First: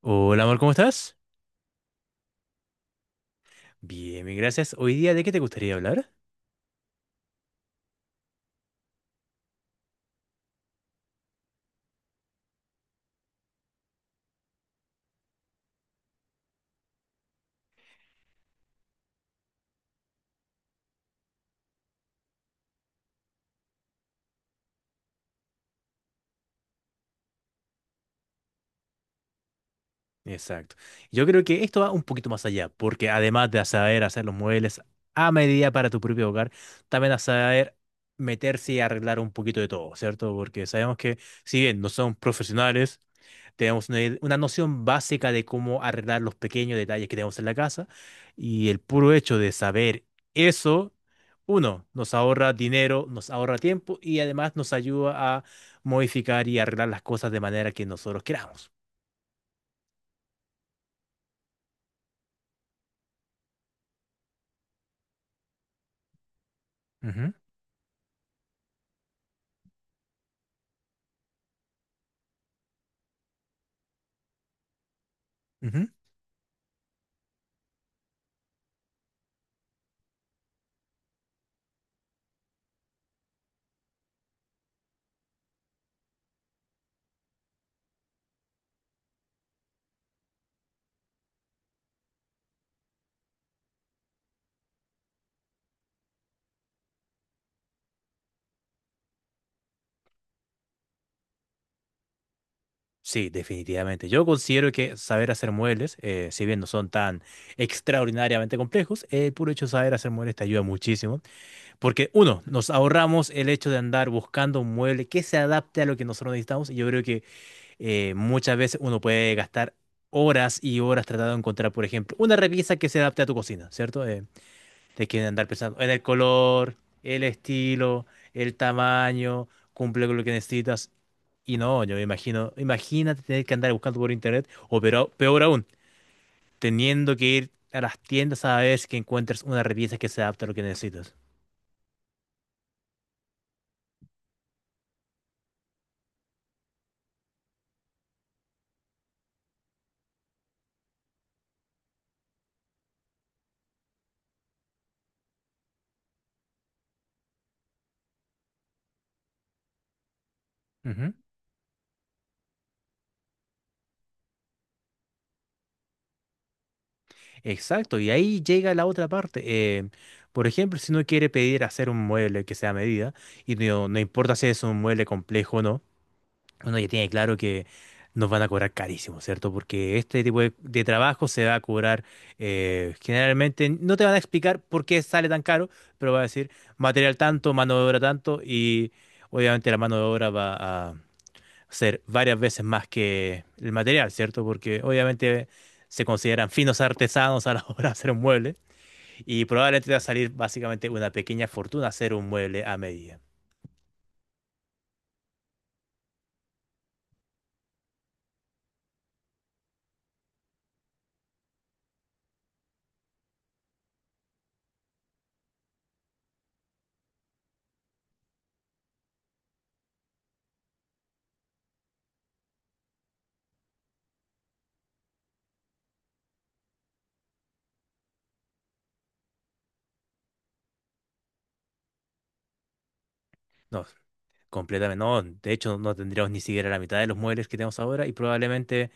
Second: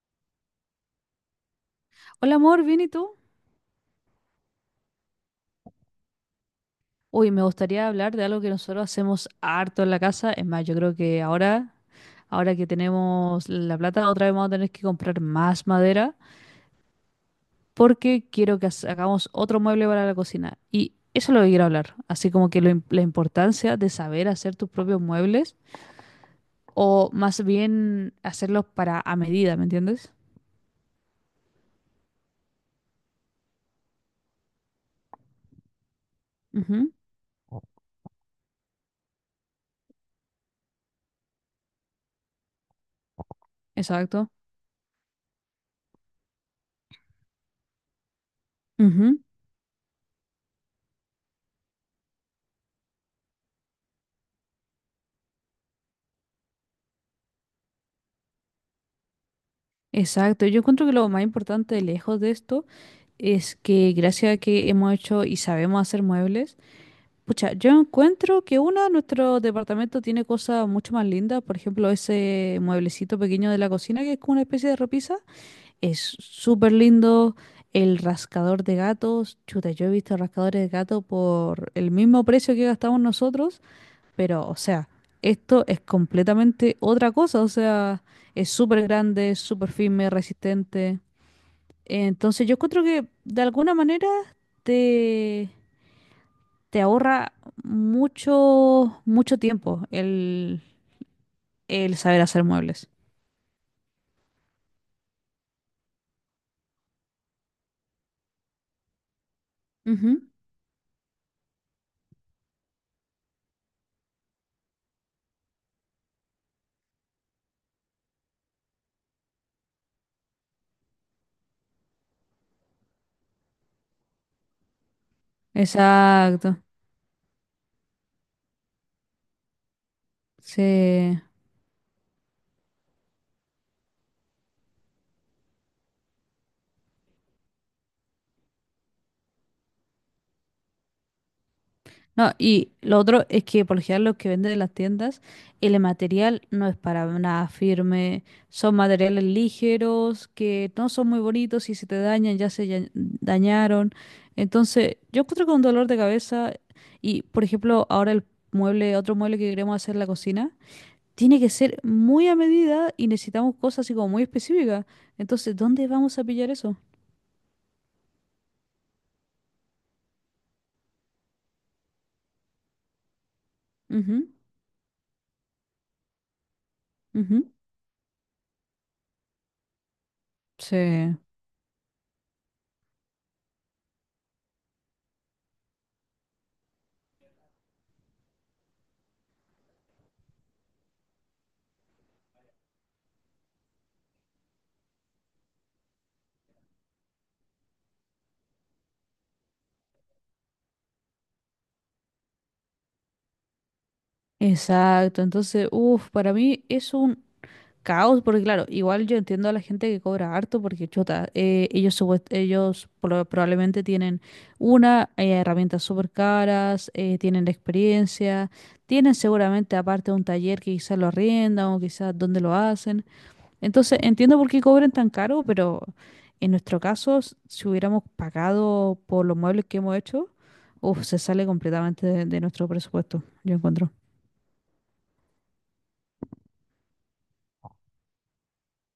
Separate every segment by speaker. Speaker 1: Hola, amor, ¿cómo estás?
Speaker 2: Hola amor, ¿bien y tú?
Speaker 1: Bien, bien, gracias. Hoy día, ¿de qué te gustaría hablar?
Speaker 2: Uy, me gustaría hablar de algo que nosotros hacemos harto en la casa. Es más, yo creo que ahora que tenemos la plata, otra vez vamos a tener que comprar más madera porque quiero que hagamos otro mueble para la cocina. Y eso es lo que quiero hablar. Así como que la importancia de saber hacer tus propios muebles o más bien hacerlos para a medida, ¿me entiendes?
Speaker 1: Exacto. Yo creo que esto va un poquito más allá, porque además de saber hacer los muebles a medida para tu propio hogar,
Speaker 2: Ujú,
Speaker 1: también a saber meterse y arreglar un poquito de todo, ¿cierto? Porque sabemos que, si bien no somos profesionales, tenemos una,
Speaker 2: exacto.
Speaker 1: una noción básica de cómo arreglar los pequeños detalles que tenemos en la casa y el puro
Speaker 2: Ujú,
Speaker 1: hecho de saber eso, uno, nos ahorra dinero, nos ahorra tiempo y además nos ayuda a modificar y arreglar las cosas de manera que nosotros queramos.
Speaker 2: exacto. Yo encuentro que lo más importante lejos de esto es que gracias a que hemos hecho y sabemos hacer muebles,
Speaker 1: Ujú,
Speaker 2: pucha, yo encuentro que una, nuestro departamento tiene cosas mucho más lindas. Por ejemplo, ese mueblecito pequeño de la cocina que es como una especie de repisa,
Speaker 1: ujú.
Speaker 2: es súper lindo. El rascador de gatos, chuta, yo he visto rascadores de gato por el mismo precio que gastamos nosotros, pero, o sea, esto es completamente otra cosa, o sea, es súper grande, súper firme, resistente. Entonces yo encuentro que de alguna manera te, te ahorra mucho tiempo el saber hacer muebles.
Speaker 1: Sí, definitivamente. Yo considero que saber hacer muebles, si bien no son tan extraordinariamente complejos, el puro hecho de saber hacer
Speaker 2: Ujú.
Speaker 1: muebles te ayuda muchísimo. Porque uno, nos ahorramos el hecho de andar buscando un mueble que se adapte a lo que nosotros necesitamos. Y yo creo que muchas veces uno puede gastar horas y horas tratando de encontrar, por ejemplo, una repisa que se adapte a tu cocina, ¿cierto? Te quieren andar pensando en el
Speaker 2: Exacto.
Speaker 1: color, el estilo, el tamaño, cumple con lo que necesitas.
Speaker 2: Sí.
Speaker 1: Y no, yo me imagino, imagínate tener que andar buscando por internet, o peor aún, teniendo que ir a las tiendas a ver si que encuentres una repisa que se adapte a lo que necesitas.
Speaker 2: No, y lo otro es que por lo general los que venden en las tiendas, el material no es para nada firme, son materiales ligeros que no son muy bonitos y si te dañan ya se dañaron. Entonces, yo encuentro con dolor de cabeza y, por ejemplo, ahora otro mueble que queremos hacer en la cocina,
Speaker 1: Ujú.
Speaker 2: tiene que ser muy a medida y necesitamos cosas así como muy específicas. Entonces, ¿dónde vamos a pillar eso?
Speaker 1: Exacto, y ahí llega la otra parte. Por ejemplo, si uno quiere pedir hacer un mueble que sea a medida, y no, no
Speaker 2: Ujú,
Speaker 1: importa si es un mueble complejo o no, uno ya tiene claro
Speaker 2: ujú.
Speaker 1: que nos van a cobrar carísimo, ¿cierto? Porque este tipo de
Speaker 2: Sí.
Speaker 1: trabajo se va a cobrar generalmente, no te van a explicar por qué sale tan caro, pero va a decir material tanto, mano de obra tanto, y obviamente la mano de obra va a hacer varias veces más que el material, ¿cierto? Porque obviamente se consideran finos artesanos a la hora de hacer un mueble y probablemente te va a salir básicamente una pequeña fortuna hacer un mueble a medida.
Speaker 2: Exacto, entonces, uff, para mí es un caos, porque claro, igual yo entiendo a la gente que cobra harto, porque chuta, ellos, ellos probablemente tienen una, herramientas súper caras, tienen la experiencia, tienen seguramente aparte un taller que quizás lo arriendan o quizás donde lo hacen. Entonces, entiendo por qué cobren tan caro, pero en nuestro caso, si hubiéramos pagado por los muebles que hemos hecho, uf, se sale completamente de nuestro presupuesto, yo
Speaker 1: No,
Speaker 2: encuentro.
Speaker 1: completamente no. De hecho, no tendríamos ni siquiera la mitad de los muebles que tenemos ahora y probablemente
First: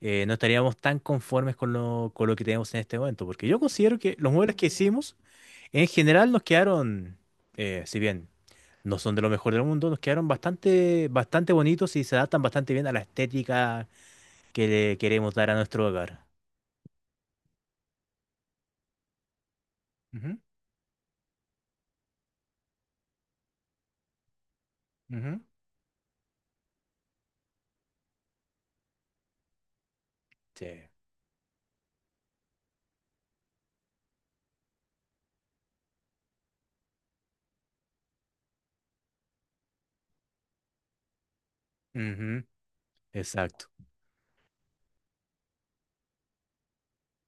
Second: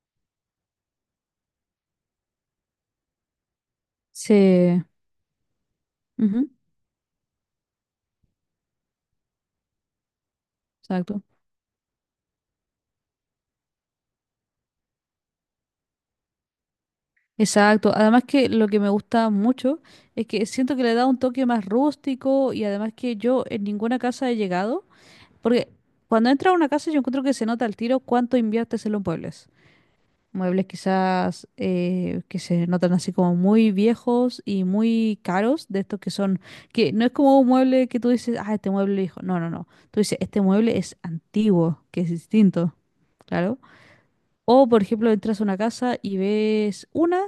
Speaker 1: no estaríamos tan conformes con lo que tenemos en este momento, porque yo considero que los muebles que
Speaker 2: Sí.
Speaker 1: hicimos en general nos
Speaker 2: Ujú,
Speaker 1: quedaron, si bien no son de lo mejor del mundo, nos quedaron bastante,
Speaker 2: exacto.
Speaker 1: bastante bonitos y se adaptan bastante bien a la estética que le queremos dar a nuestro hogar.
Speaker 2: Exacto, además que lo que me gusta mucho es
Speaker 1: Ujú,
Speaker 2: que siento que le da un toque más rústico y además que yo en ninguna casa he llegado,
Speaker 1: ujú.
Speaker 2: porque cuando entras a una casa yo encuentro que se nota al tiro cuánto inviertes en los muebles.
Speaker 1: Sí.
Speaker 2: Muebles quizás que se notan así como muy viejos y muy caros, de estos que son, que no es como un mueble que tú dices, ah, este mueble viejo, no, no, no, tú dices, este mueble es antiguo, que es
Speaker 1: Ujú.
Speaker 2: distinto. Claro.
Speaker 1: Exacto.
Speaker 2: O, por ejemplo, entras a una casa y ves una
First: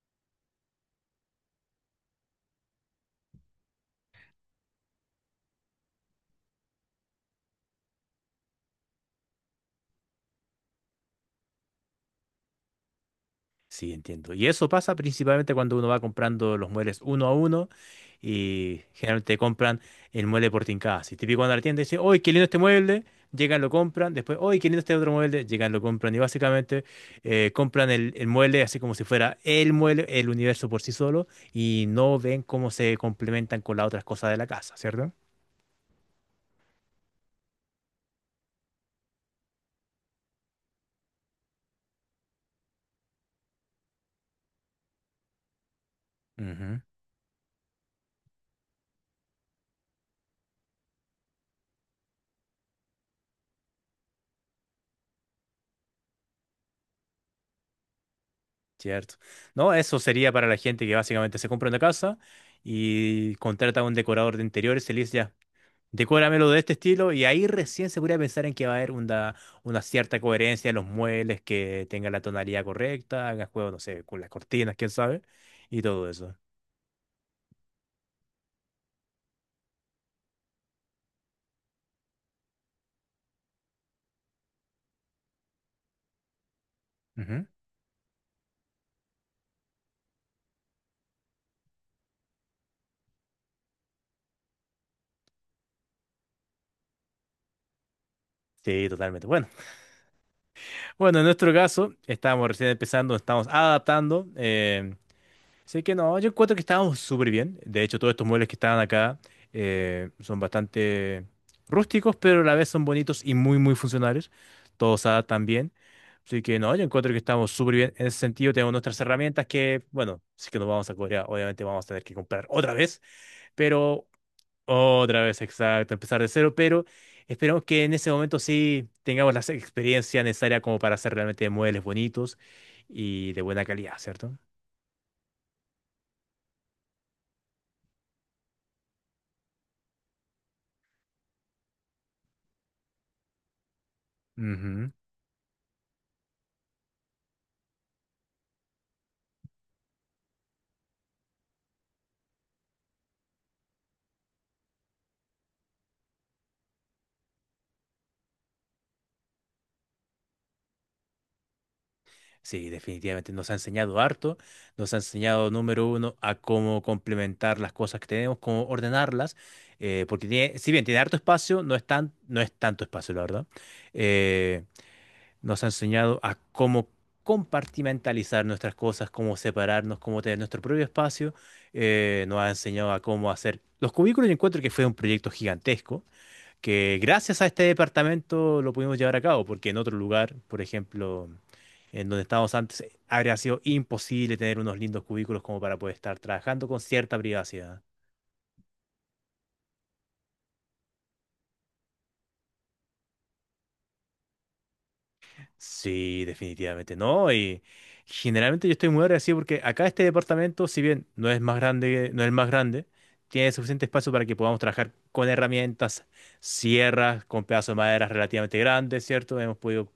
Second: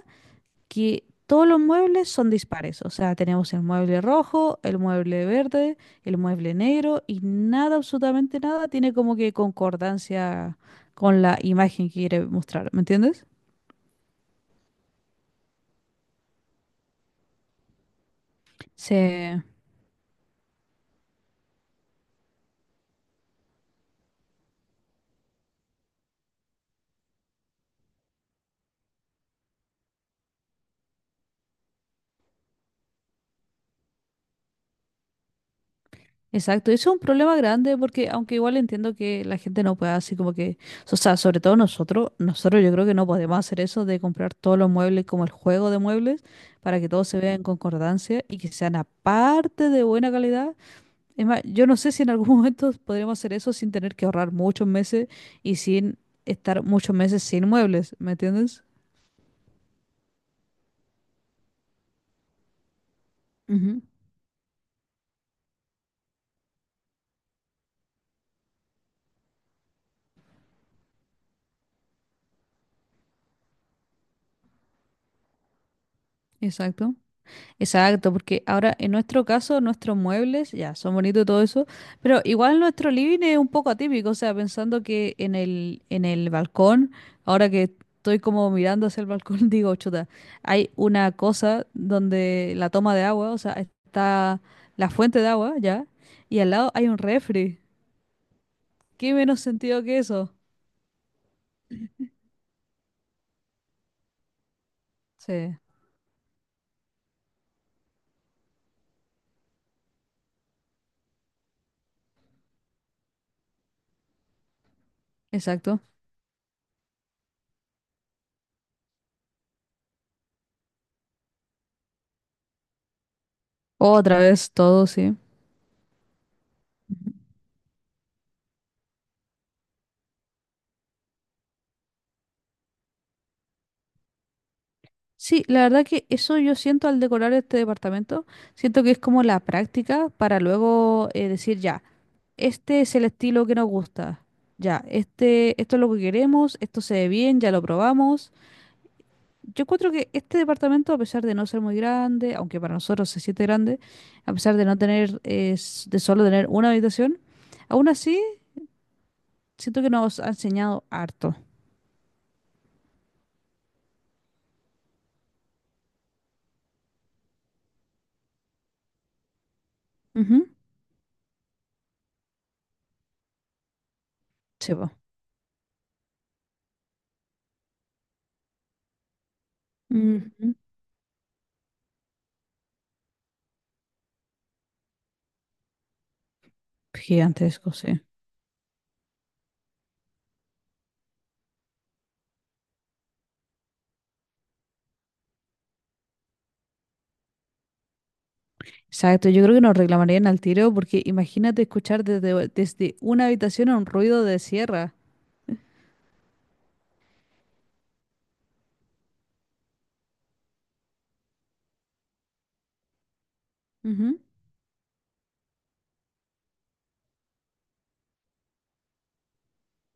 Speaker 2: que todos los muebles son dispares. O sea, tenemos el mueble rojo, el mueble verde, el mueble negro y nada, absolutamente nada, tiene como que concordancia con la imagen que quiere mostrar. ¿Me entiendes?
Speaker 1: Sí, entiendo. Y eso pasa principalmente cuando uno va comprando los muebles uno a uno y
Speaker 2: Sí,
Speaker 1: generalmente compran el mueble por tincada. Si típico cuando la tienda dice, ¡oy qué lindo este mueble! Llegan, lo compran. Después, ¡oy qué lindo este otro mueble! Llegan, lo compran. Y básicamente compran el mueble así como si fuera el mueble, el universo por sí solo, y no ven cómo se complementan con las otras cosas de la casa, ¿cierto?
Speaker 2: exacto. Eso es un problema grande porque aunque igual entiendo que la gente no pueda así como que, o sea, sobre todo nosotros, nosotros yo creo que no podemos hacer eso de comprar todos los muebles como el juego de muebles
Speaker 1: Ujú,
Speaker 2: para que todo se vea en concordancia y que sean aparte de buena calidad. Es más, yo no sé si en algún momento podríamos hacer eso sin tener que ahorrar muchos meses y sin estar muchos meses sin muebles, ¿me entiendes?
Speaker 1: cierto. No, eso sería para la gente que básicamente se compra una casa y contrata
Speaker 2: Ujú.
Speaker 1: a un decorador de interiores y le dice ya. Decóramelo de este estilo y ahí recién se podría pensar en que va a haber una cierta coherencia en los muebles, que tenga la tonalidad correcta, haga juego, no sé, con las cortinas, quién sabe, y todo eso.
Speaker 2: Exacto. Exacto, porque ahora en nuestro caso nuestros muebles ya son bonitos y todo eso, pero igual nuestro living es un poco atípico, o sea, pensando que en el balcón,
Speaker 1: Ujú.
Speaker 2: ahora que estoy como mirando hacia el balcón, digo, chuta, hay una cosa donde la toma de agua, o sea, está la fuente de agua, ya, y al lado hay un refri.
Speaker 1: Sí,
Speaker 2: ¿Qué
Speaker 1: totalmente.
Speaker 2: menos
Speaker 1: Bueno,
Speaker 2: sentido que eso?
Speaker 1: bueno, en nuestro caso, estábamos recién empezando, estamos adaptando.
Speaker 2: Sí,
Speaker 1: Sé que no, yo encuentro que estábamos súper bien. De hecho, todos estos muebles que estaban acá son bastante rústicos, pero a la vez son bonitos y muy, muy funcionales. Todos se adaptan bien.
Speaker 2: exacto.
Speaker 1: Así que no, yo encuentro que estamos súper bien. En ese sentido, tenemos nuestras herramientas que, bueno, sí que nos vamos a Corea. Obviamente vamos a tener que comprar otra vez, pero
Speaker 2: Otra vez todo, sí.
Speaker 1: otra vez, exacto, empezar de cero. Pero
Speaker 2: Ujú.
Speaker 1: esperamos que en ese momento sí tengamos la experiencia necesaria como para hacer realmente muebles bonitos y de buena calidad, ¿cierto?
Speaker 2: Sí, la verdad que eso yo siento al decorar este departamento, siento que es como la práctica para luego decir, ya, este es el estilo que nos gusta, ya,
Speaker 1: Ujú.
Speaker 2: este, esto es lo que queremos, esto se ve bien, ya lo probamos. Yo encuentro que este departamento, a pesar de no ser muy grande, aunque para nosotros se siente grande, a pesar de no tener, de solo tener una habitación, aún así siento que nos ha enseñado harto.
Speaker 1: Sí, definitivamente nos ha enseñado harto, nos ha enseñado número uno a cómo complementar las cosas que tenemos, cómo ordenarlas, porque
Speaker 2: Ujú.
Speaker 1: tiene, si bien tiene harto espacio, no es tan, no es tanto espacio, la verdad. Eh,
Speaker 2: Sí, po.
Speaker 1: nos ha enseñado a cómo compartimentalizar nuestras cosas, cómo separarnos, cómo tener
Speaker 2: Ujú.
Speaker 1: nuestro propio espacio. Nos ha enseñado a cómo hacer los cubículos. Yo encuentro que fue un proyecto gigantesco que gracias a este
Speaker 2: Gigantesco, sí.
Speaker 1: departamento lo pudimos llevar a cabo, porque en otro lugar, por ejemplo, en donde estábamos antes, habría sido imposible tener unos lindos cubículos como para poder estar trabajando con cierta privacidad.
Speaker 2: Exacto, yo creo que nos reclamarían al tiro porque imagínate escuchar desde una habitación un ruido de sierra.
Speaker 1: Sí, definitivamente no. Y generalmente yo estoy muy agradecido porque acá este departamento, si bien no es más grande, no es el más grande, tiene suficiente espacio
Speaker 2: Ujú.
Speaker 1: para que podamos trabajar con herramientas, sierras, con pedazos de madera relativamente grandes, ¿cierto? Hemos podido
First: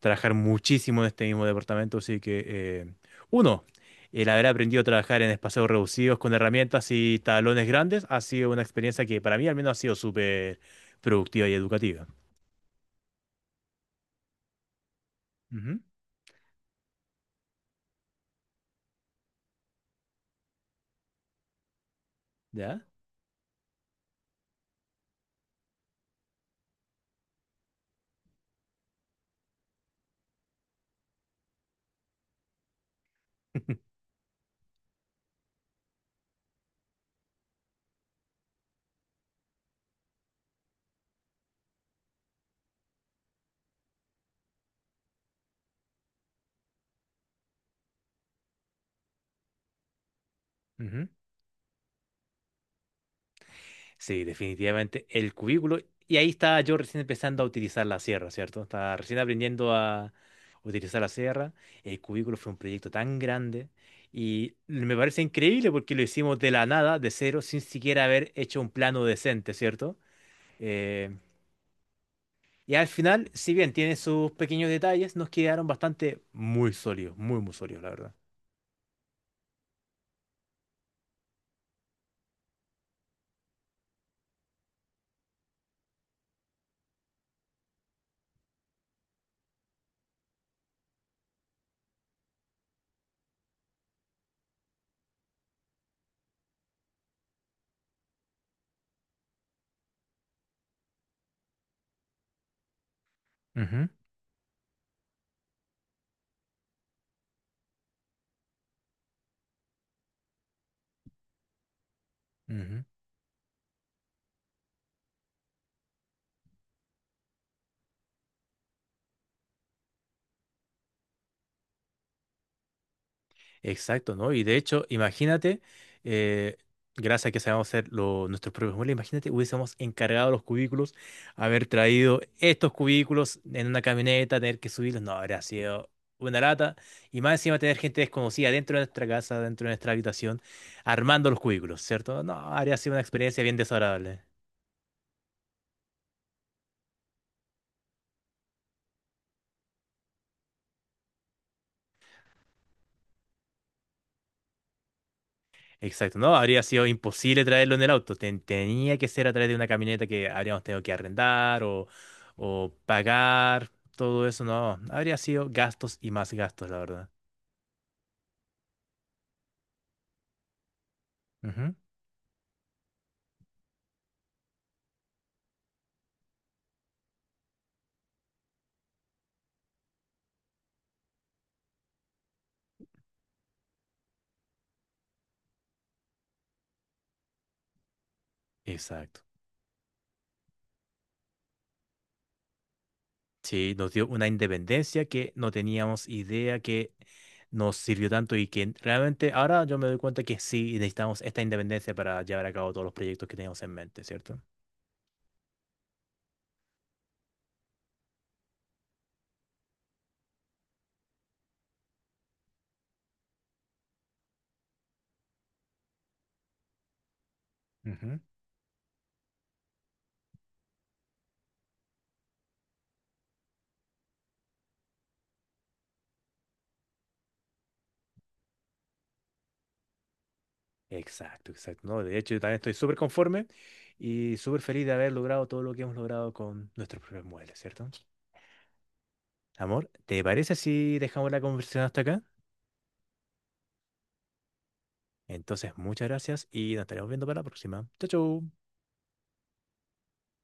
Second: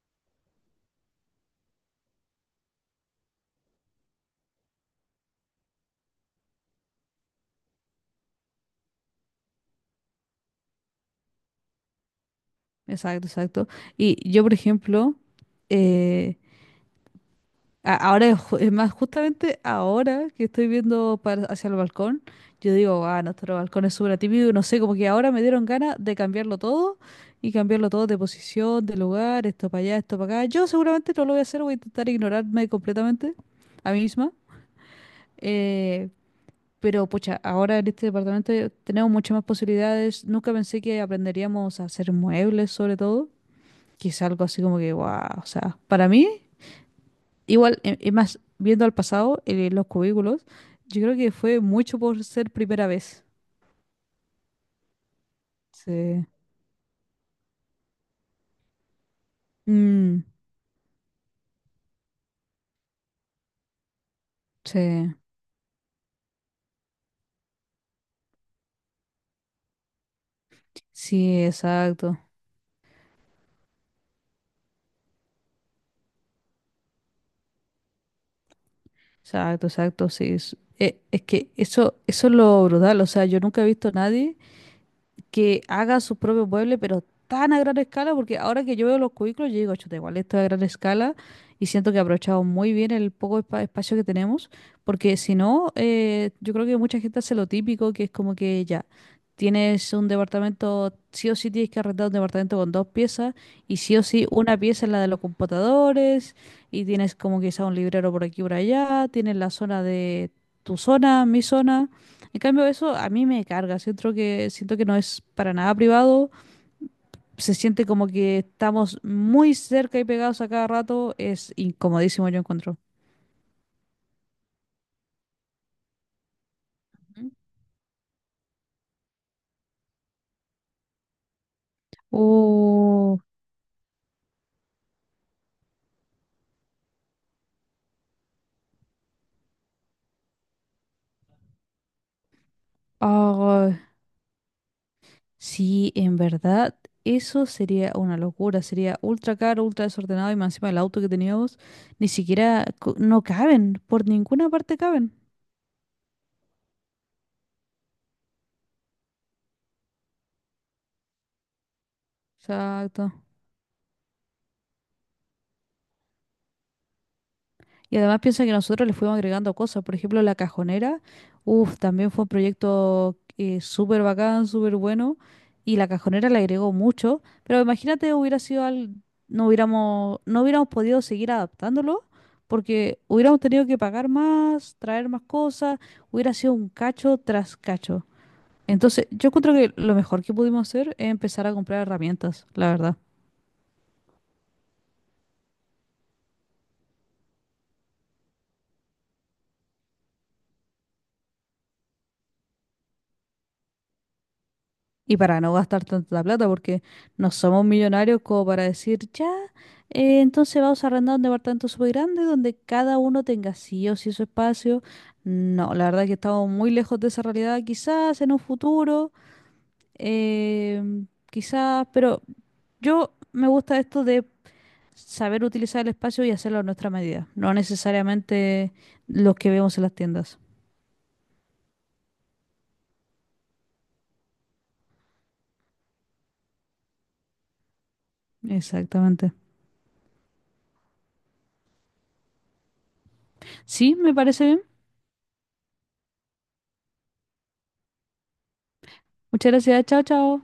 Speaker 1: trabajar muchísimo en este mismo departamento, así que, uno, el haber aprendido a trabajar en espacios reducidos con herramientas y talones grandes ha sido una experiencia que para mí al menos ha sido súper productiva y educativa.
Speaker 2: Exacto, exacto. Y yo, por ejemplo,
Speaker 1: Ujú.
Speaker 2: eh, ahora, es más, justamente ahora que estoy viendo hacia el balcón, yo
Speaker 1: ¿Ya?
Speaker 2: digo, ah, nuestro balcón es súper típico y no sé, como que ahora me dieron ganas de cambiarlo todo y cambiarlo todo de posición, de lugar, esto para allá, esto para acá. Yo seguramente no lo voy a hacer, voy a intentar ignorarme completamente a mí misma. Eh, pero pucha, ahora en este departamento tenemos muchas más posibilidades. Nunca pensé que aprenderíamos a hacer muebles, sobre todo, que es algo así como que, wow, o sea, para mí, igual, es más, viendo al pasado, los cubículos, yo
Speaker 1: Ujú.
Speaker 2: creo que fue mucho por ser primera vez.
Speaker 1: Sí, definitivamente el cubículo. Y
Speaker 2: Sí.
Speaker 1: ahí estaba yo recién empezando a utilizar la sierra, ¿cierto? Estaba recién aprendiendo a
Speaker 2: Mm,
Speaker 1: utilizar la sierra. El cubículo fue un proyecto tan grande y me
Speaker 2: sí,
Speaker 1: parece increíble porque lo hicimos de la nada, de cero, sin siquiera haber hecho un plano decente, ¿cierto? Eh,
Speaker 2: sí, exacto,
Speaker 1: y al final, si bien tiene sus pequeños detalles, nos quedaron bastante muy sólidos, muy, muy sólidos, la verdad.
Speaker 2: exacto, exacto, sí. Es que eso es lo brutal, o sea, yo nunca he visto a nadie que haga su propio mueble, pero tan a gran escala, porque ahora que yo veo los cubículos, yo digo, chuta, igual esto es a gran escala y siento que he aprovechado muy bien el poco espacio que tenemos, porque si no, yo creo que mucha gente hace lo típico, que es como que ya. Tienes un departamento, sí o sí tienes que arrendar un departamento con dos piezas y
Speaker 1: Ujú,
Speaker 2: sí o sí una pieza es la de los computadores y tienes como quizá un librero por aquí por allá, tienes la zona de tu zona, mi zona. En cambio,
Speaker 1: ujú.
Speaker 2: eso a mí me carga. Siento siento que no es para nada privado. Se siente como que estamos muy cerca y pegados a cada rato. Es incomodísimo, yo encuentro.
Speaker 1: Exacto, ¿no? Y de hecho, imagínate, eh, gracias
Speaker 2: Ujú.
Speaker 1: a que sabemos hacer nuestros propios muebles, imagínate, hubiésemos encargado los cubículos, haber traído estos
Speaker 2: Oh,
Speaker 1: cubículos en una camioneta, tener que subirlos, no, habría sido una lata. Y más encima tener gente desconocida dentro de nuestra casa, dentro de nuestra habitación, armando los cubículos, ¿cierto? No, habría sido una experiencia bien
Speaker 2: ah,
Speaker 1: desagradable.
Speaker 2: sí, en verdad, eso sería una locura. Sería ultra caro, ultra desordenado y más encima el auto que teníamos. Ni siquiera no caben. Por ninguna parte caben.
Speaker 1: Exacto, no, habría sido imposible traerlo en el auto. Tenía que ser a través de una camioneta que habríamos tenido que arrendar o
Speaker 2: Exacto.
Speaker 1: pagar. Todo eso, no. Habría sido gastos y más gastos, la verdad.
Speaker 2: Y además piensa que nosotros le fuimos agregando cosas. Por ejemplo, la cajonera.
Speaker 1: Ujú,
Speaker 2: Uff también fue un proyecto súper bacán, súper bueno. Y la cajonera le agregó mucho. Pero imagínate, hubiera sido al... no hubiéramos podido seguir adaptándolo porque hubiéramos tenido que pagar más, traer más cosas. Hubiera sido un cacho tras cacho. Entonces,
Speaker 1: exacto.
Speaker 2: yo encuentro que lo mejor que pudimos hacer es empezar a comprar herramientas, la verdad.
Speaker 1: Sí, nos dio una independencia que no teníamos idea que nos sirvió tanto y que realmente ahora yo me doy cuenta que sí necesitamos esta independencia para llevar a cabo todos los proyectos que teníamos en mente, cierto.
Speaker 2: Y para no gastar tanta plata, porque no somos millonarios como para decir, ya, entonces vamos a arrendar un departamento súper grande donde cada uno tenga sí o sí su espacio. No, la verdad que estamos muy lejos de esa realidad,
Speaker 1: Ujú.
Speaker 2: quizás en un futuro, quizás, pero yo me gusta esto de saber utilizar el espacio y hacerlo a nuestra medida, no necesariamente los que vemos en las tiendas.
Speaker 1: Exacto, exacto. No, de hecho, yo también estoy súper conforme y súper feliz de haber logrado todo lo que hemos logrado con nuestros propios muebles, ¿cierto?
Speaker 2: Exactamente.
Speaker 1: Amor, ¿te parece si dejamos la conversación hasta acá?
Speaker 2: Sí, me parece bien.
Speaker 1: Entonces, muchas gracias y nos estaremos viendo para la próxima. Chau, chau.
Speaker 2: Muchas gracias, chao, chao.